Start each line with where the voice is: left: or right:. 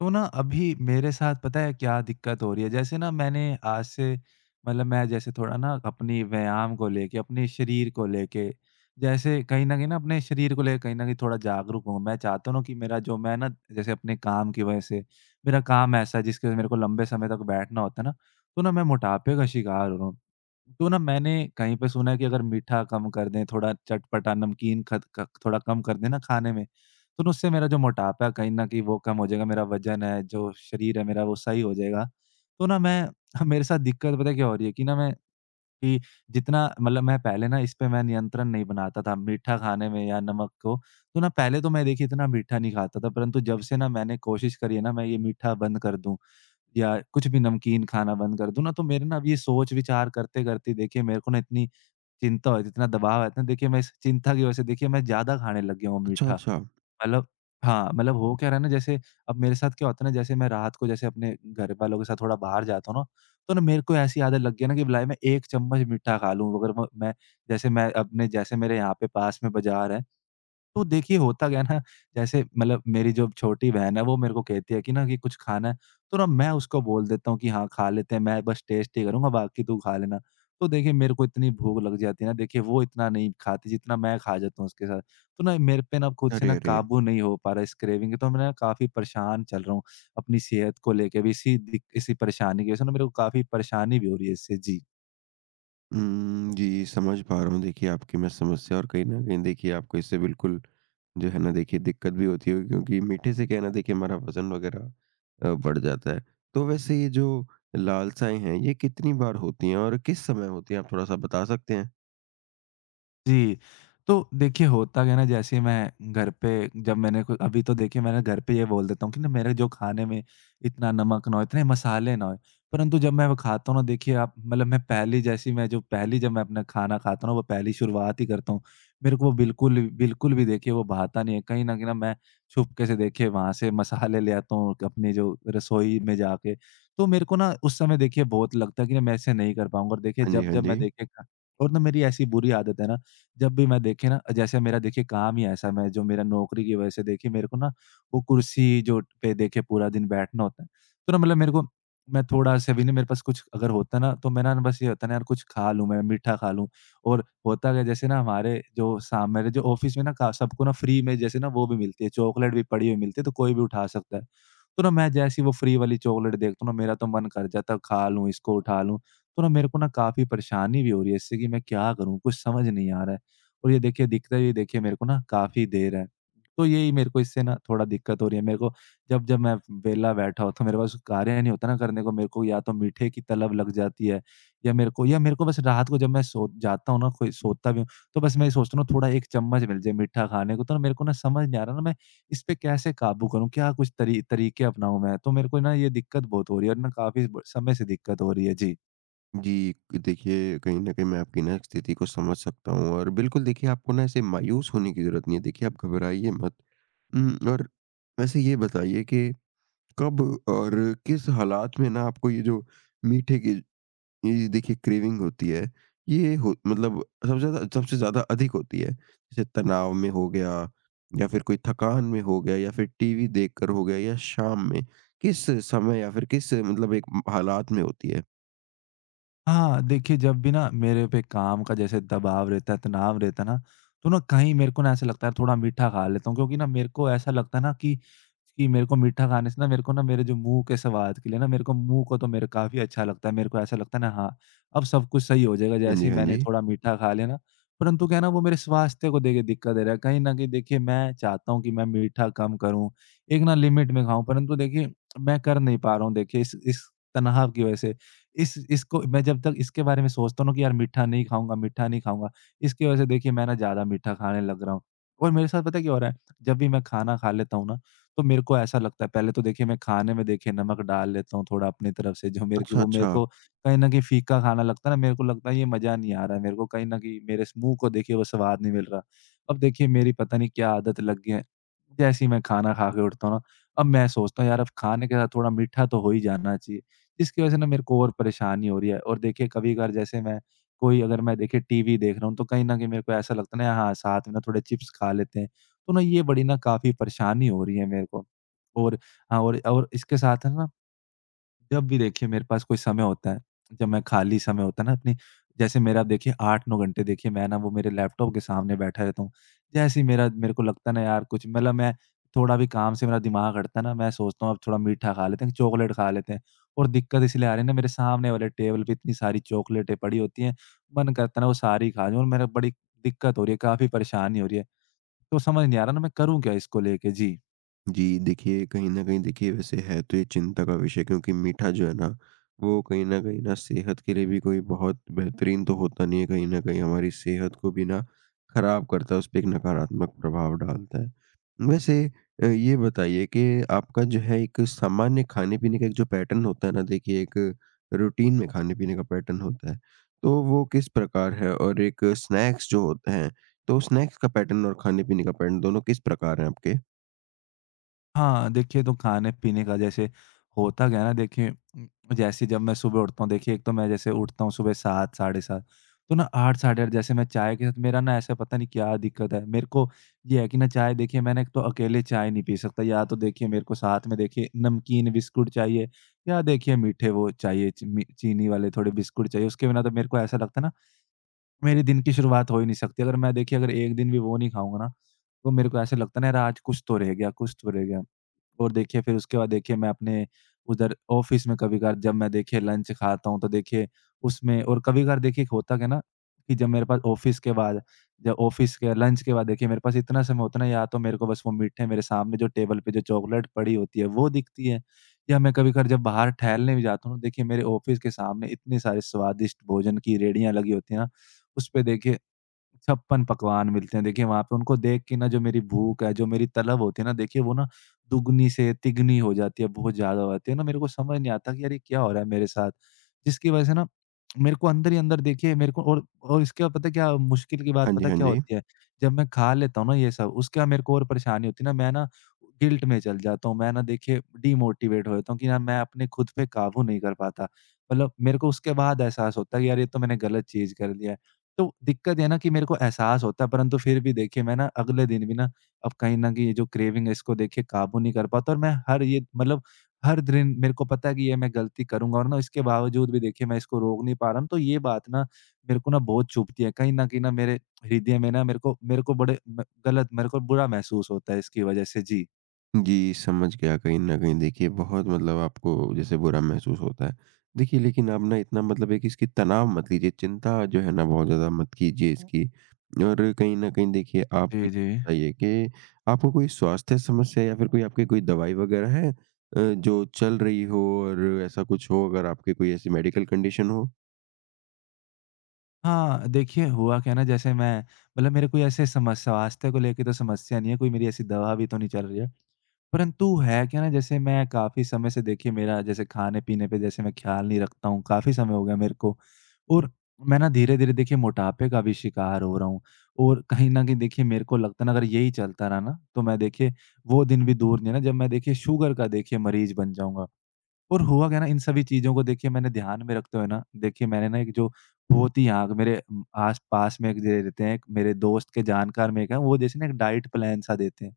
left: तो ना अभी मेरे साथ पता है क्या दिक्कत हो रही है? जैसे ना मैंने आज से मतलब मैं जैसे थोड़ा ना अपनी व्यायाम को लेके, अपने शरीर को लेके जैसे कहीं न कहीं ना अपने शरीर को लेके कहीं न कहीं थोड़ा जागरूक हूँ। मैं चाहता हूँ ना कि मेरा जो मैं ना जैसे अपने काम की वज़ह से मेरा काम ऐसा है जिसकी वज़ह से मेरे को लंबे समय तक बैठना होता है ना, तो ना मैं मोटापे का शिकार हो रहा हूँ। तो ना मैंने कहीं पे सुना है कि अगर मीठा कम कर दें, थोड़ा चटपटा नमकीन खत क थोड़ा कम कर दें ना खाने में, तो उससे मेरा जो मोटापा है कहीं न कहीं वो कम हो जाएगा, मेरा वज़न है, जो शरीर है मेरा वो सही हो जाएगा। तो ना मैं मेरे साथ दिक्कत पता है क्या हो रही है कि ना मैं कि जितना मतलब मैं पहले ना इस पे मैं नियंत्रण नहीं बनाता था मीठा खाने में या नमक को। तो ना पहले तो मैं देखिए इतना मीठा नहीं खाता था, परंतु जब से ना मैंने कोशिश करी है ना मैं ये मीठा बंद कर दूँ या कुछ भी नमकीन खाना बंद कर दूँ ना, तो मेरे ना अब ये सोच-विचार करते-करते देखिए मेरे को ना इतनी चिंता हो रही थी, इतना दबाव है ना देखिए मैं इस चिंता की वज़ह से देखिए मैं ज़्यादा खाने लग गया हूँ
right: अच्छा,
left: मीठा।
right: अच्छा।
left: मतलब हाँ, मतलब हो क्या रहा है ना जैसे अब मेरे साथ क्या होता है ना जैसे मैं रात को जैसे अपने घरवालों के साथ थोड़ा बाहर जाता हूँ ना, तो ना मेरे को ऐसी आदत लग गई है ना कि भलाई मैं 1 चम्मच मीठा खा लूँ। अगर म मैं जैसे मैं अपने जैसे मेरे यहाँ पे पास में बाज़ार है, तो देखिए होता क्या है ना जैसे मतलब मेरी जो छोटी बहन है वो मेरे को कहती है कि ना कि कुछ खाना है, तो ना मैं उसको बोल देता हूँ कि हाँ खा लेते हैं, मैं बस टेस्ट ही करूंगा बाकी तू खा लेना। तो देखिए मेरे को इतनी भूख लग जाती है ना, देखिए वो इतना नहीं खाती जितना मैं खा जाता हूँ उसके साथ। तो ना मेरे पे ना खुद से
right: अरे,
left: ना
right: अरे!
left: काबू नहीं हो पा रहा इस क्रेविंग के, तो मैं ना काफी परेशान चल रहा हूँ अपनी सेहत को लेके भी। इसी इसी परेशानी की वजह से ना मेरे को काफी परेशानी भी हो रही है इससे जी।
right: जी, समझ पा रहा हूँ। देखिए आपकी मैं समस्या, और कहीं न कहीं देखिए आपको इससे बिल्कुल जो है ना देखिए दिक्कत भी होती होगी, क्योंकि मीठे से क्या है ना, देखिए हमारा वज़न वग़ैरह बढ़ जाता है। तो वैसे ये जो लालसाएँ हैं, ये कितनी बार होती हैं और किस समय होती हैं, आप थोड़ा-सा बता सकते हैं?
left: जी, तो देखिए होता क्या है ना जैसे मैं घर पे जब मैंने को अभी तो देखिए मैंने घर पे ये बोल देता हूँ कि ना मेरे जो खाने में इतना नमक ना हो, इतने मसाले ना हों। परंतु जब मैं वो खाता हूँ ना देखिए आप मतलब मैं पहली जैसी मैं जो पहली जब मैं अपना खाना खाता हूँ ना वो पहली शुरुआत ही करता हूँ। मेरे को वो बिल्कुल बिल्कुल भी देखिए वो भाता नहीं है। कहीं न कहीं ना मैं छुपके से देखिए वहाँ से मसाले ले आता हूँ अपनी जो रसोई में जाके। तो मेरे को ना उस समय देखिए बहुत लगता है कि ना मैं ऐसे नहीं कर पाऊँगा और देखिए
right: हाँ जी, हाँ
left: जब-जब
right: जी।
left: मैं देखिए खा। और ना मेरी ऐसी बुरी आदत है ना, जब भी मैं देखिए ना जैसे मेरा देखिए काम ही ऐसा मैं जो मेरा नौकरी की वजह से देखिए मेरे को ना वो कुर्सी जो पे देखिए पूरा दिन बैठना होता है। तो ना मतलब मेरे को मैं थोड़ा सा भी ना मेरे पास कुछ अगर होता ना तो मेरा ना बस ये होता ना यार कुछ खा लूँ मैं, मीठा खा लूँ। और होता क्या है जैसे ना हमारे जो सा मेरे जो ऑफ़िस में ना का सबको ना फ्री में जैसे ना वो भी मिलती है, चॉकलेट भी पड़ी हुई मिलती है तो कोई भी उठा सकता है। तो ना मैं जैसे ही वो फ्री वाली चॉकलेट देखता हूँ ना मेरा तो मन कर जाता है खा लूँ इसको, उठा लूँ। तो ना मेरे को ना काफ़ी परेशानी भी हो रही है इससे कि मैं क्या करूँ? कुछ समझ नहीं आ रहा है। और ये देखिए दिखता ही देखिए मेरे को ना काफ़ी देर है। तो यही मेरे को इससे ना थोड़ा दिक्कत हो रही है। मेरे को जब जब मैं वेला बैठा होता हूँ, मेरे पास कार्य नहीं होता ना करने को, मेरे को या तो मीठे की तलब लग जाती है या मेरे को बस रात को जब मैं सो जाता हूँ ना, कोई सोता भी हूँ, तो बस मैं ये सोचता हूँ थोड़ा 1 चम्मच मिल जाए मीठा खाने को, तो ना मेरे को ना समझ नहीं आ रहा ना मैं इस पे कैसे काबू करूँ? क्या कुछ तरीके अपनाऊँ मैं? तो मेरे को ना ये दिक्कत बहुत हो रही है और ना काफ़ी ब समय से दिक्कत हो रही है। जी।
right: जी, देखिए कहीं न कहीं मैं आपकी ना स्थिति को समझ सकता हूँ और बिल्कुल देखिए आपको ना ऐसे मायूस होने की ज़रूरत नहीं है। देखिए आप घबराइए मत। और वैसे ये बताइए कि कब और किस हालात में ना आपको ये जो मीठे की ये देखिए क्रेविंग होती है, ये हो मतलब सबसे ज़्यादा अधिक होती है? जैसे तनाव में हो गया, या फिर कोई थकान में हो गया, या फिर टीवी देखकर हो गया, या शाम में? किस समय या फिर किस मतलब एक हालात में होती है?
left: हाँ, देखिए जब भी ना मेरे पे काम का जैसे दबाव रहता है, तनाव रहता है ना, तो ना कहीं मेरे को ना ऐसा लगता है थोड़ा मीठा खा लेता हूँ क्योंकि ना मेरे को ऐसा लगता है ना कि मेरे को मीठा खाने से ना मेरे को ना मेरे जो मुँह के स्वाद के लिए ना मेरे को मुँह को तो मेरे काफ़ी अच्छा लगता है। मेरे को ऐसा लगता है ना हाँ, अब सब कुछ सही हो जाएगा
right: हाँ
left: जैसे
right: जी,
left: ही
right: हाँ
left: मैंने
right: जी।
left: थोड़ा मीठा खा लिया ना, परंतु क्या है ना वो मेरे स्वास्थ्य को देखिए दिक्कत दे रहा है। कहीं न कहीं देखिए मैं चाहता हूँ कि मैं मीठा कम करूँ, एक ना लिमिट में खाऊँ, परंतु देखिए मैं कर नहीं पा रहा हूँ देखिए इस तनाव की वज़ह से। इस इसको मैं जब तक इसके बारे में सोचता हूँ ना कि यार मीठा नहीं खाऊँगा, इसकी वज़ह से देखिए मैं ना ज़्यादा मीठा खाने लग रहा हूँ। और मेरे साथ पता है क्या हो रहा है? जब भी मैं खाना खा लेता हूँ ना, तो मेरे को ऐसा लगता है पहले तो देखिए मैं खाने में देखिए नमक डाल लेता हूँ थोड़ा अपनी तरफ से, जो मेरे को
right: अच्छा,
left: वो मेरे
right: अच्छा।
left: को कहीं न कहीं फीका खाना लगता है ना, मेरे को लगता है ये मज़ा नहीं आ रहा है, मेरे को कहीं न कहीं मेरे मुँह को देखिए वो स्वाद नहीं मिल रहा। अब देखिए मेरी पता नहीं क्या आदत लग गई है, जैसे ही मैं खाना खा के उठता हूँ ना, अब मैं सोचता हूँ यार अब खाने के साथ थोड़ा मीठा तो हो ही जाना चाहिए। जिसकी वजह से ना मेरे को और परेशानी हो रही है, और देखिए कभी-कभार जैसे मैं कोई अगर मैं देखिए टीवी देख रहा हूँ, तो कहीं न कहीं मेरे को ऐसा लगता है ना हाँ, साथ में ना थोड़े चिप्स खा लेते हैं, तो ना ये बड़ी ना काफ़ी परेशानी हो रही है मेरे को। और हाँ, और इसके साथ है ना जब भी देखिए मेरे पास कोई समय होता है, जब मैं खाली समय होता है ना अपनी जैसे मेरा आप देखिए 8-9 घंटे देखिए मैं ना वो मेरे लैपटॉप के सामने बैठा रहता हूँ। जैसे ही मेरा मेरे को लगता है ना यार कुछ मतलब मैं थोड़ा भी काम से मेरा दिमाग हटता है ना, मैं सोचता हूँ अब थोड़ा मीठा खा लेते हैं, चॉकलेट खा लेते हैं। और दिक्कत इसलिए आ रही है ना मेरे सामने वाले टेबल पे इतनी सारी चॉकलेटें पड़ी होती हैं, मन करता है ना वो सारी खा जाऊँ, और मेरा बड़ी दिक्कत हो रही है, काफ़ी परेशानी हो रही है। तो समझ नहीं आ रहा ना मैं करूँ क्या इसको लेके? जी।
right: जी, देखिए कहीं न कहीं देखिए वैसे है तो ये चिंता का विषय, क्योंकि मीठा जो है ना, वो कहीं न कहीं ना सेहत के लिए भी कोई बहुत बेहतरीन तो होता नहीं है, कहीं न कहीं हमारी सेहत को भी ना खराब करता है, उसपे एक नकारात्मक प्रभाव डालता है। वैसे ये बताइए कि आपका जो है एक सामान्य खाने-पीने का एक जो पैटर्न होता है ना, देखिए एक रूटीन में खाने-पीने का पैटर्न होता है, तो वो किस प्रकार है? और एक स्नैक्स जो होते हैं, तो स्नैक्स का पैटर्न और खाने-पीने का पैटर्न दोनों किस प्रकार हैं आपके?
left: हाँ, देखिए तो खाने-पीने का जैसे होता क्या है ना देखिए जैसे जब मैं सुबह उठता हूँ देखिए एक तो मैं जैसे उठता हूँ सुबह 7 साढ़े 7 तो ना 8 साढ़े 8 जैसे मैं चाय के साथ मेरा ना ऐसा पता नहीं क्या दिक्कत है। मेरे को ये है कि ना चाय देखिए मैंने एक तो अकेले चाय नहीं पी सकता, या तो देखिए मेरे को साथ में देखिए नमकीन बिस्कुट चाहिए या देखिए मीठे वो चाहिए ची मी चीनी वाले थोड़े बिस्कुट चाहिए। उसके बिना तो मेरे को ऐसा लगता है ना मेरे दिन की शुरुआत हो ही नहीं सकती। अगर मैं देखिए अगर एक दिन भी वो नहीं खाऊँगा ना तो मेरे को ऐसा लगता है ना यार आज कुछ तो रह गया, कुछ तो रह गया। और देखिए फिर उसके बाद देखिए मैं अपने उधर ऑफ़िस में कभी-कभार जब मैं देखिए लंच खाता हूँ तो देखिए उसमें, और कभी-कभार देखिए होता क्या है ना कि जब मेरे पास ऑफ़िस के बाद, जब ऑफ़िस के लंच के बाद देखिए मेरे पास इतना समय होता है ना, या तो मेरे को बस वो मीठे, मेरे सामने जो टेबल पे जो चॉकलेट पड़ी होती है वो दिखती है, या मैं कभी-कभार जब बाहर टहलने भी जाता हूँ ना, देखिए मेरे ऑफ़िस के सामने इतने सारे स्वादिष्ट भोजन की रेहड़ियाँ लगी होती हैं ना, उसपे देखिए छप्पन पकवान मिलते हैं। देखिए, वहाँ पे उनको देख के ना जो मेरी भूख है, जो मेरी तलब होती है ना, देखिए वो ना दुगनी से तिगनी हो जाती है, बहुत ज़्यादा हो जाती है ना। मेरे को समझ नहीं आता कि यार ये क्या हो रहा है मेरे साथ? जिसकी वजह से ना मेरे को अंदर ही अंदर देखिए मेरे को, और इसके बाद पता है क्या मुश्किल की बात
right: हाँ जी,
left: पता है
right: हाँ
left: क्या
right: जी।
left: होती है? जब मैं खा लेता हूँ ना ये सब, उसके बाद मेरे को और परेशानी होती है ना, मैं ना गिल्ट में चल जाता हूँ। मैं ना देखिए डिमोटिवेट हो जाता हूँ कि यार मैं अपने खुद पे काबू नहीं कर पाता। मतलब मेरे को उसके बाद एहसास होता है कि यार ये तो मैंने गलत चीज़ कर लिया है। तो दिक्कत ये है ना कि मेरे को एहसास होता है, परंतु फिर भी देखिए मैं ना अगले दिन भी ना, अब कहीं न कहीं ये जो क्रेविंग है इसको देखिए काबू नहीं कर पाता, और मैं हर ये मतलब हर दिन मेरे को पता है कि ये मैं गलती करूँगा और ना इसके बावजूद भी देखिए मैं इसको रोक नहीं पा रहा हूँ। तो ये बात ना मेरे को ना बहुत चुभती है। कहीं न कहीं ना मेरे हृदय में ना मेरे को बड़े म गलत मेरे को बुरा महसूस होता है इसकी वज़ह से। जी।
right: जी, समझ गया, कहीं न कहीं देखिए बहुत मतलब आपको जैसे बुरा महसूस होता है। देखिए लेकिन आप ना इतना मतलब एक इसकी तनाव मत लीजिए, चिंता जो है ना बहुत ज़्यादा मत कीजिए इसकी। और कहीं न कहीं देखिए आप ये
left: जी, जी।
right: बताइए कि आपको कोई स्वास्थ्य समस्या या फिर कोई आपकी कोई दवाई वगैरह है जो चल रही हो, और ऐसा कुछ हो अगर आपकी कोई ऐसी मेडिकल कंडीशन हो?
left: हाँ, देखिए हुआ क्या है ना जैसे मैं, मतलब मेरे कोई ऐसे समस स्वास्थ्य को लेके तो समस्या नहीं है, कोई मेरी ऐसी दवा भी तो नहीं चल रही है। परंतु है क्या ना जैसे मैं काफ़ी समय से देखिए मेरा जैसे खाने-पीने पे जैसे मैं ख़्याल नहीं रखता हूँ, काफ़ी समय हो गया मेरे को, और मैं ना धीरे-धीरे देखिए मोटापे का भी शिकार हो रहा हूँ, और कहीं न कहीं देखिए मेरे को लगता है ना अगर यही चलता रहा ना तो मैं देखिए वो दिन भी दूर नहीं है ना जब मैं देखिए शुगर का देखिए मरीज़ बन जाऊँगा। और हुआ क्या ना, इन सभी चीज़ों को देखिए मैंने ध्यान में रखते हुए ना, देखिए मैंने ना एक जो बहुत ही यहाँ मेरे आस-पास में एक दे देते हैं, एक मेरे दोस्त के जानकार में एक है वो जैसे ना एक डाइट प्लान सा देते हैं।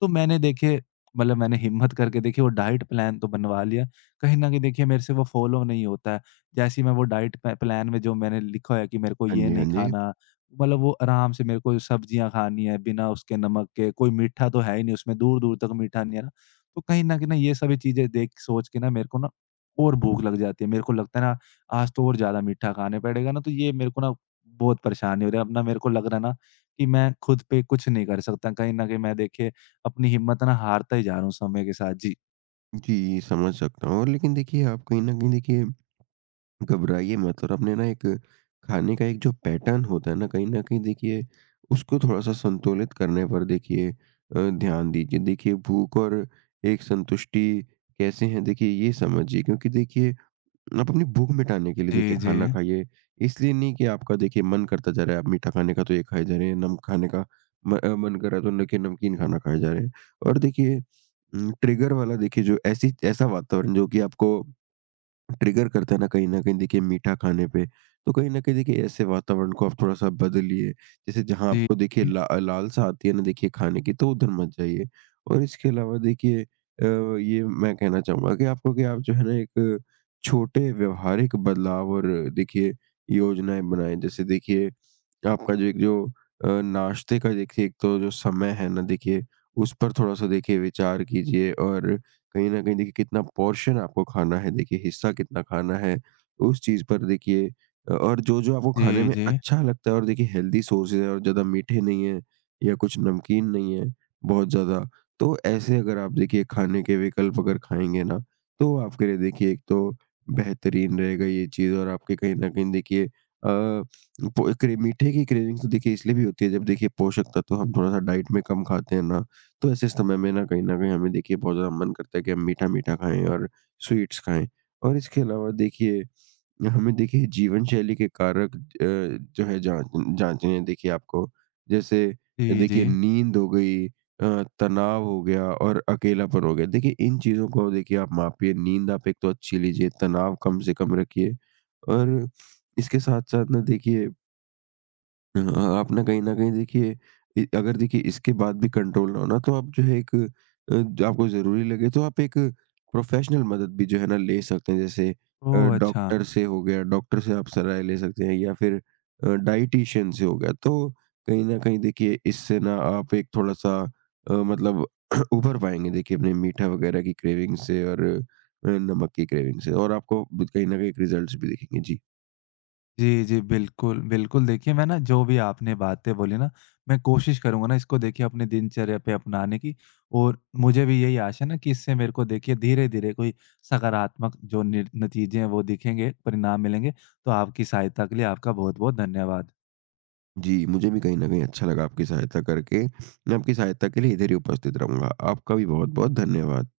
left: तो मैंने देखिए, मतलब मैंने हिम्मत करके देखिए वो डाइट प्लान तो बनवा लिया। कहीं न कहीं देखिए मेरे से वो फ़ॉलो नहीं होता है। जैसे ही मैं वो डाइट प प्लान में जो मैंने लिखा है कि मेरे को
right: हाँ
left: ये
right: जी, हाँ
left: नहीं
right: जी।
left: खाना, मतलब वो आराम से मेरे को सब्जियाँ खानी है बिना उसके नमक के, कोई मीठा तो है ही नहीं उसमें, दूर-दूर तक मीठा नहीं है ना। तो कहीं न कहीं ना ये सभी चीज़ें देख सोच के ना मेरे को ना और भूख लग जाती है। मेरे को लगता है ना आज तो और ज़्यादा मीठा खाने पड़ेगा ना, तो ये मेरे को ना बहुत परेशानी हो रही है। अब ना मेरे को लग रहा है ना कि मैं खुद पे कुछ नहीं कर सकता। कहीं न कहीं मैं देखिए अपनी हिम्मत ना हारता ही जा रहा हूँ समय के साथ। जी।
right: जी, समझ सकता हूँ, और लेकिन देखिए आप कहीं न कहीं देखिए घबराइए मत, और अपने ना एक खाने का एक जो पैटर्न होता है ना, कहीं न कहीं देखिए उसको थोड़ा-सा संतुलित करने पर देखिए ध्यान दीजिए। देखिए भूख और एक संतुष्टि कैसे हैं, देखिए ये समझिए, क्योंकि देखिए आप अपनी भूख मिटाने के लिए
left: जी,
right: देखिए
left: जी।
right: खाना खाइए। इसलिए नहीं कि आपका देखिए मन करता जा रहा है आप मीठा खाने का तो ये खाए जा रहे हैं, नम खाने का म अ, मन कर रहा है तो देखिए नमकीन खाना खाए जा रहे हैं। और देखिए ट्रिगर वाला देखिए जो ऐसी ऐसा वातावरण जो कि आपको ट्रिगर करता है ना, कहीं न कहीं देखिए मीठा खाने पे, तो कहीं न कहीं देखिए ऐसे वातावरण को आप थोड़ा-सा बदलिए। जैसे जहाँ
left: जी,
right: आपको देखिए
left: जी।
right: ला लालसा आती है ना देखिए खाने की, तो उधर मत जाइए। और इसके अलावा देखिए ये मैं कहना चाहूँगा कि आपको, कि आप जो है ना एक छोटे व्यवहारिक बदलाव और देखिए योजनाएँ बनाएँ। जैसे देखिए आपका जो एक जो नाश्ते का देखिए एक तो जो समय है ना देखिए, उस पर थोड़ा-सा देखिए विचार कीजिए, और कहीं न कहीं देखिए कितना पोर्शन आपको खाना है, देखिए हिस्सा कितना खाना है, उस चीज़ पर देखिए और जो-जो आपको खाने
left: जी,
right: में
left: जी।
right: अच्छा लगता है, और देखिए हेल्दी सोर्सेज़ है, और ज़्यादा मीठे नहीं है या कुछ नमकीन नहीं है बहुत ज़्यादा, तो ऐसे अगर आप देखिए खाने के विकल्प अगर खाएँगे ना, तो आपके लिए देखिए एक तो बेहतरीन रहेगा ये चीज़, और आपके कहीं न कहीं देखिए अ, पो क्रे मीठे की क्रेविंग तो देखिए इसलिए भी होती है, जब देखिए पोषक तत्व हम थोड़ा-सा डाइट में कम खाते हैं ना। तो ऐसे समय में ना कहीं न कहीं हमें देखिए बहुत ज़्यादा मन करता है कि हम मीठा-मीठा खाएँ और स्वीट्स खाएँ। और इसके अलावा देखिए हमें देखिए जीवन शैली के कारक जो है जाँचने हैं देखिए आपको। जैसे
left: जी, जी।
right: देखिए नींद हो गई, तनाव हो गया, और अकेलापन हो गया। देखिए इन चीज़ों को देखिए आप मापिए, नींद आप एक तो अच्छी लीजिए, तनाव कम से कम रखिए, और इसके साथ-साथ ना देखिए हाँ, आप ना कहीं न कहीं देखिए इ अगर देखिए इसके बाद भी कंट्रोल ना हो ना, तो आप जो है एक जो आपको ज़रूरी लगे तो आप एक प्रोफ़ेशनल मदद भी जो है ना ले सकते हैं। जैसे
left: ओह! अच्छा।
right: डॉक्टर से हो गया, डॉक्टर से आप सलाह ले सकते हैं, या फिर डायटीशियन से हो गया। तो कहीं न कहीं देखिए इससे ना आप एक थोड़ा-सा मतलब उभर पाएँगे देखिए अपने मीठा वग़ैरह की क्रेविंग से, और नमक की क्रेविंग से, और आपको ब कहीं न कहीं रिज़ल्ट्स भी दिखेंगे। जी।
left: जी, जी, बिल्कुल, बिल्कुल। देखिए, मैं ना जो भी आपने बातें बोली ना, मैं कोशिश करूँगा ना इसको देखिए अपनी दिनचर्या पे अपनाने की, और मुझे भी यही आशा है ना कि इससे मेरे को देखिए धीरे-धीरे कोई सकारात्मक जो निर नतीजे हैं वो दिखेंगे, परिणाम मिलेंगे। तो आपकी सहायता के लिए आपका बहुत-बहुत धन्यवाद।
right: जी, मुझे भी कहीं न कहीं अच्छा लगा आपकी सहायता करके। मैं आपकी सहायता के लिए इधर ही उपस्थित रहूँगा। आपका भी बहुत-बहुत धन्यवाद।